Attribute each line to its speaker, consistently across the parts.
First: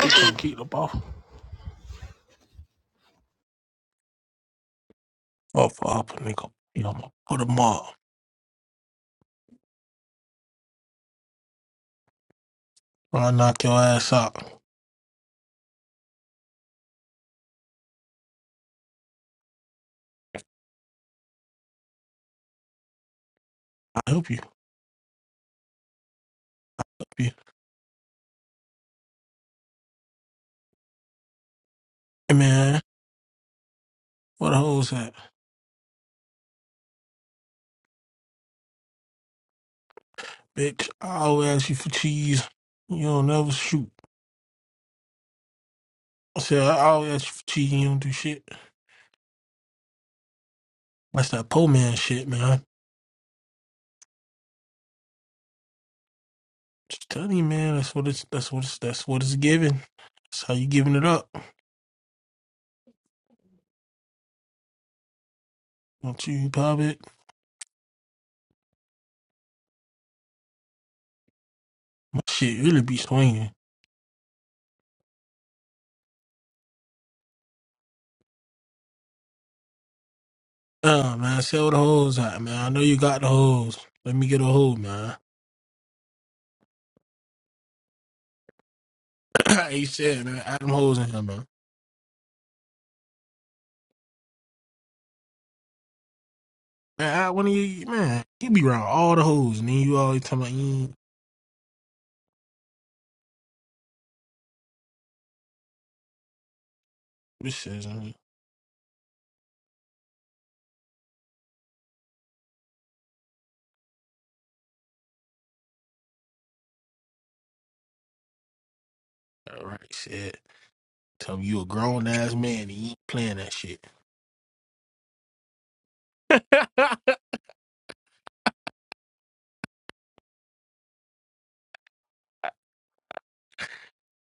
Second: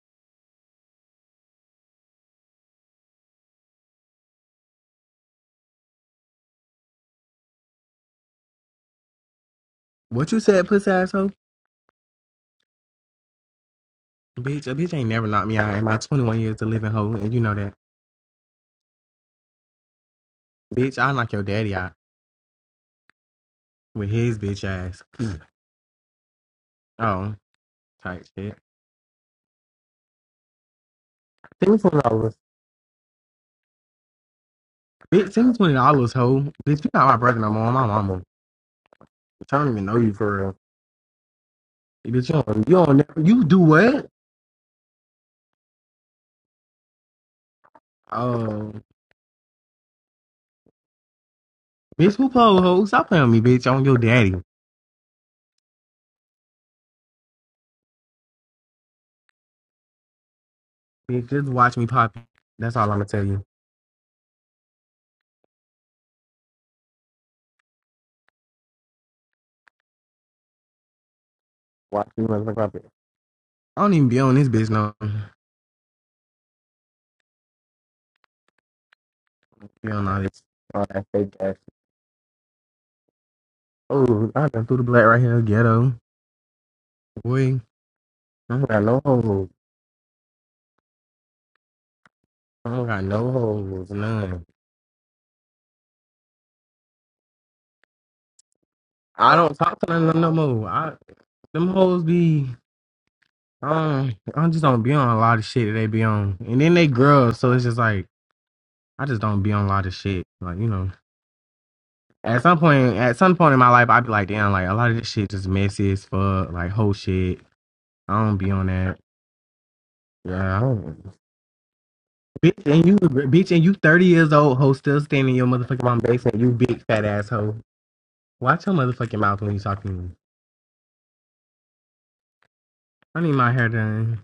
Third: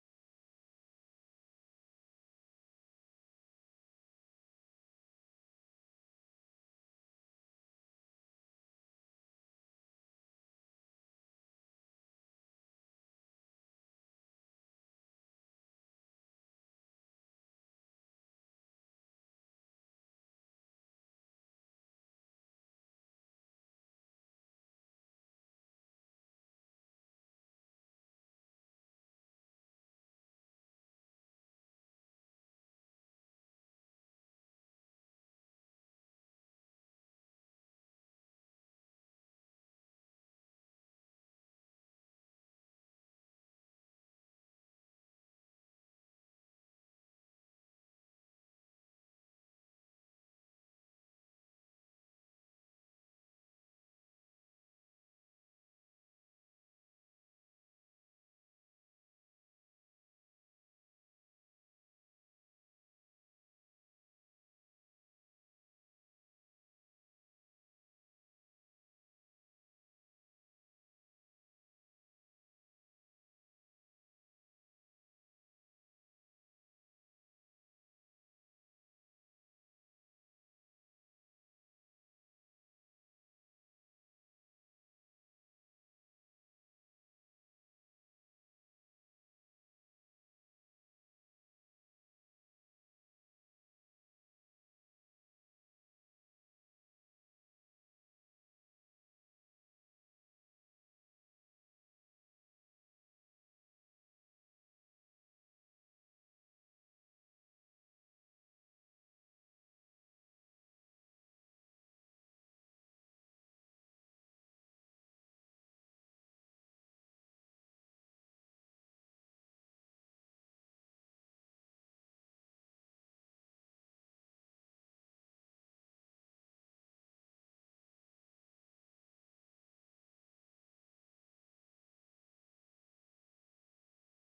Speaker 1: They gonna keep the ball off up, nigga. You know, I'm gonna put them up.
Speaker 2: What you said, pussy asshole?
Speaker 1: When I knock your ass out,
Speaker 2: Bitch, a bitch ain't never knocked me out in my 21 years of living hoe, and you know that. Bitch, I knock your daddy out
Speaker 1: I
Speaker 2: with
Speaker 1: help you.
Speaker 2: his
Speaker 1: Help
Speaker 2: bitch ass.
Speaker 1: you.
Speaker 2: Oh, type shit. Send me twenty
Speaker 1: Hey
Speaker 2: dollars.
Speaker 1: man, where the hoes at?
Speaker 2: Bitch, send me twenty dollars, hoe. Bitch, you not my brother no more. I'm my mama. Bitch, I don't even know you for real.
Speaker 1: Bitch, I always ask you for
Speaker 2: Bitch, you
Speaker 1: cheese.
Speaker 2: don't, you don't
Speaker 1: You
Speaker 2: never,
Speaker 1: don't
Speaker 2: you
Speaker 1: never
Speaker 2: do
Speaker 1: shoot.
Speaker 2: what?
Speaker 1: I said, I always ask you for cheese and you don't do shit.
Speaker 2: Oh,
Speaker 1: That's that poor man
Speaker 2: bitch,
Speaker 1: shit,
Speaker 2: who pull
Speaker 1: man.
Speaker 2: hoe? Stop playing with me, bitch. I'm your daddy.
Speaker 1: Just tell you, man, that's what it's that's what it's that's what it's giving. That's how you giving it
Speaker 2: Bitch,
Speaker 1: up.
Speaker 2: just watch me pop. it. That's all I'm gonna tell you.
Speaker 1: Don't you pop it?
Speaker 2: Watch
Speaker 1: My
Speaker 2: me motherfucker
Speaker 1: shit
Speaker 2: pop
Speaker 1: really
Speaker 2: it.
Speaker 1: be swinging.
Speaker 2: I don't even be on this bitch no. Be on all this. All that
Speaker 1: Uh
Speaker 2: fake
Speaker 1: man,
Speaker 2: ass
Speaker 1: sell the hoes out, man. I know you got the hoes. Let me
Speaker 2: Oh,
Speaker 1: get a
Speaker 2: I done threw
Speaker 1: hold,
Speaker 2: the black
Speaker 1: man.
Speaker 2: right here, ghetto. Boy, I don't got no hoes.
Speaker 1: He said, man. Adam hoes in him, man.
Speaker 2: I don't got no hoes, none.
Speaker 1: Man, I, when he man, he be around all the
Speaker 2: I don't
Speaker 1: hoes, and then
Speaker 2: talk to
Speaker 1: you
Speaker 2: none of them
Speaker 1: always
Speaker 2: no
Speaker 1: talking about
Speaker 2: more.
Speaker 1: you ain't-
Speaker 2: I, them hoes be, um, I just don't be on a lot of shit that they be on. And then they girls, so it's
Speaker 1: this
Speaker 2: just
Speaker 1: is
Speaker 2: like,
Speaker 1: man.
Speaker 2: I just don't be on a lot of shit. Like, you know, at some point, at some point in my life, I'd be like, damn, like, a lot of this shit just messy as fuck, like, whole shit. I don't be on that.
Speaker 1: all right. Said,
Speaker 2: Yeah, I don't.
Speaker 1: tell him you a grown ass
Speaker 2: Bitch,
Speaker 1: man, and
Speaker 2: and
Speaker 1: you
Speaker 2: you,
Speaker 1: ain't playing
Speaker 2: bitch,
Speaker 1: that
Speaker 2: and you
Speaker 1: shit.
Speaker 2: 30 years old, hoe, still standing in your motherfucking mom basement, you big fat asshole. Watch your motherfucking mouth when you talk to me. I need my hair done.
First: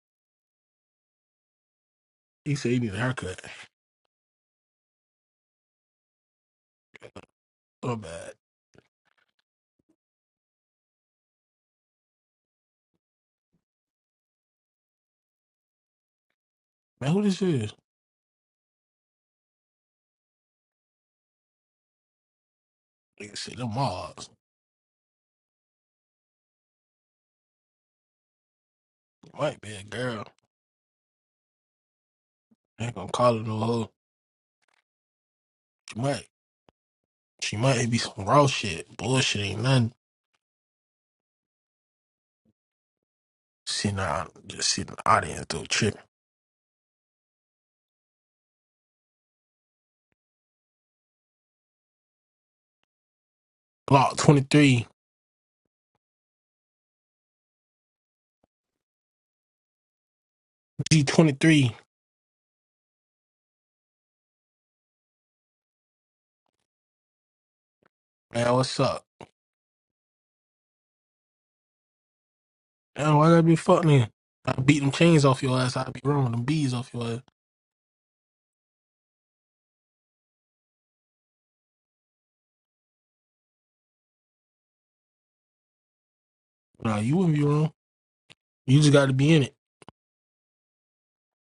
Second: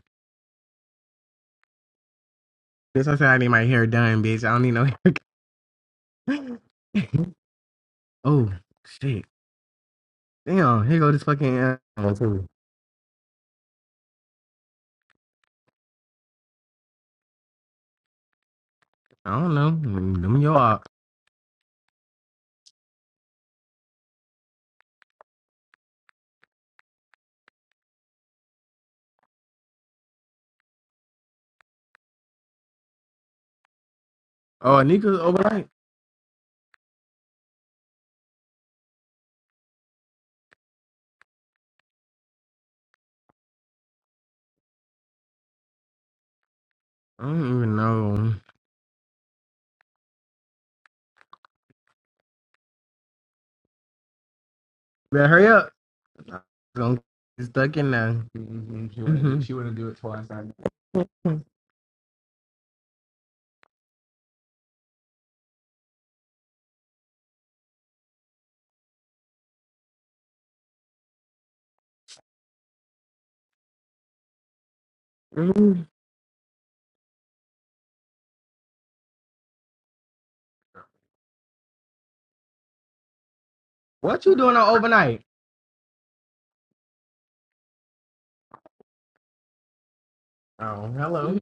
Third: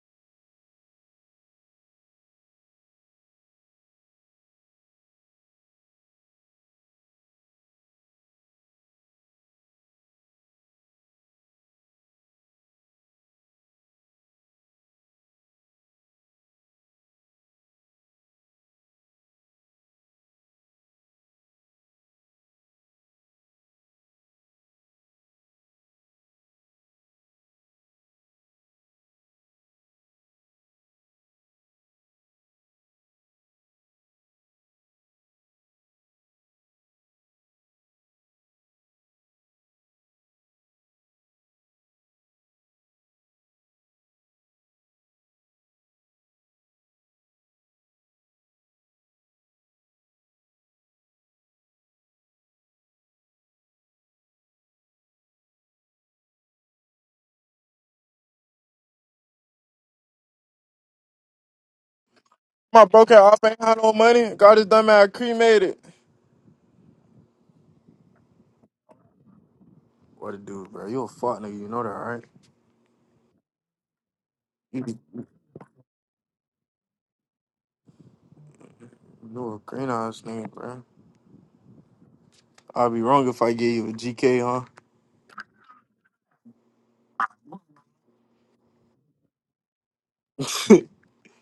Speaker 1: he said he need a
Speaker 2: This I said I
Speaker 1: haircut.
Speaker 2: need my hair done, bitch. I don't need no hair.
Speaker 1: So bad,
Speaker 2: oh shit! Damn, here go this fucking. Uh, one, two.
Speaker 1: man. Who this is?
Speaker 2: I don't know. Let me your op.
Speaker 1: Nigga said them mobs. It might be a girl. I ain't gonna call her no hoe.
Speaker 2: Oh, Anika's overnight.
Speaker 1: She might, she might be some raw shit. Bullshit ain't nothing. Sitting out, just sitting in the audience though, tripping.
Speaker 2: I don't even know.
Speaker 1: Block twenty three,
Speaker 2: Better hurry up. I'm gonna get stuck in there. Mm-hmm. She wouldn't do she wouldn't do it twice. I-
Speaker 1: G twenty three.
Speaker 3: My broke ass off ain't had no money. Got his dumb ass cremated.
Speaker 1: Man, what's up?
Speaker 3: What a dude, bro. You a fuck nigga. You know that, right?
Speaker 1: Damn, why that be fucking I beat
Speaker 3: You
Speaker 1: them
Speaker 3: be-
Speaker 1: chains off your ass.
Speaker 2: Mhm.
Speaker 1: I'd be wrong. Them bees off your ass.
Speaker 3: you a green ass nigga, bro. I'd be wrong if I gave you a
Speaker 2: What you
Speaker 3: GK,
Speaker 2: doing
Speaker 3: huh?
Speaker 2: on overnight?
Speaker 1: Nah, you wouldn't be wrong. You just got to be in it.
Speaker 2: Oh, hello.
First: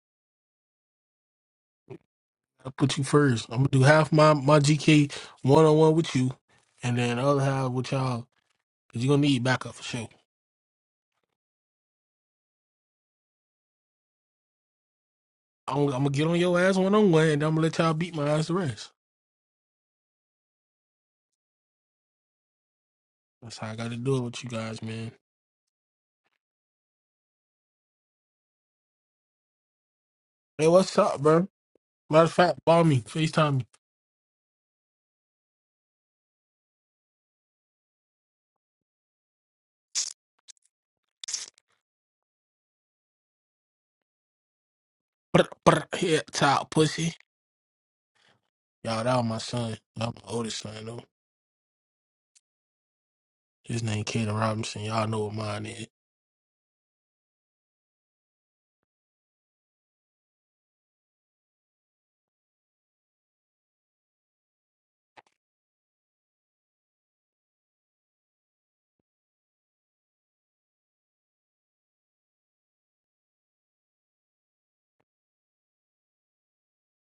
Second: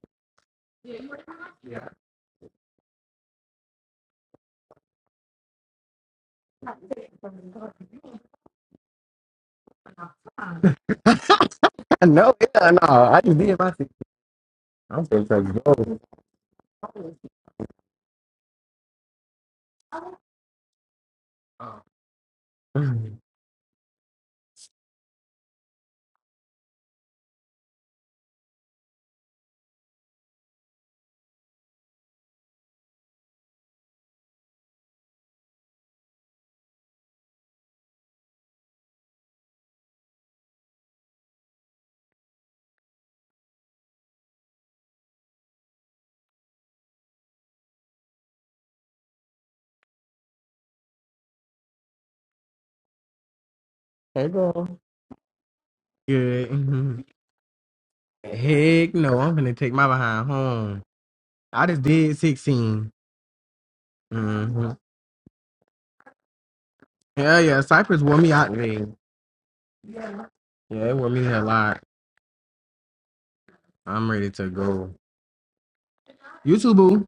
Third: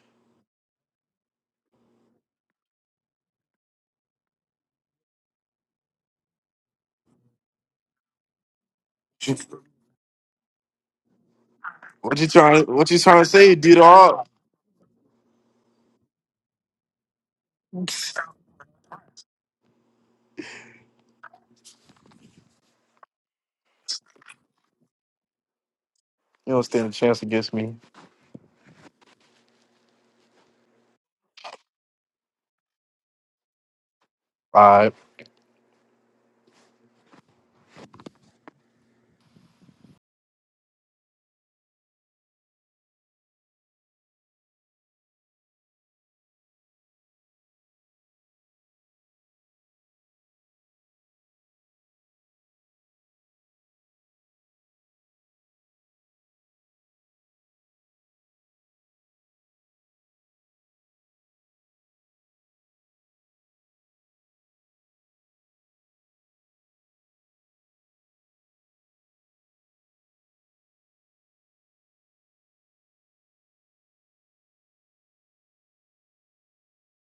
Speaker 1: I put you first. I'm gonna do half my my GK one on one with you, and then the other half with y'all. Cause you gonna need backup for sure.
Speaker 3: What you
Speaker 2: no,
Speaker 3: trying?
Speaker 2: yeah, no.
Speaker 3: What you
Speaker 2: I
Speaker 3: trying to
Speaker 2: just
Speaker 3: say,
Speaker 2: did my
Speaker 3: D
Speaker 2: thing.
Speaker 3: dog?
Speaker 2: I'm supposed to
Speaker 1: I'm,
Speaker 2: go.
Speaker 1: I'm gonna get on your ass one on one, and I'm gonna let y'all beat my ass the rest.
Speaker 2: Oh.
Speaker 1: That's how I got to do it with you guys, man.
Speaker 3: You don't stand a chance against me.
Speaker 1: Hey, what's up, bro? Matter of fact, call me, Facetime me. Brr, brr, head top pussy. Y'all, that was my son. That was my oldest son though. His name
Speaker 2: Hey,
Speaker 1: Kaden
Speaker 2: girl.
Speaker 1: Robinson. Y'all know what mine is.
Speaker 2: Good. Heck no, I'm gonna take my behind home. I just did 16. Mm-hmm. Yeah, yeah. Cypress wore me out today. Yeah, it wore me a lot. I'm ready to go. YouTube.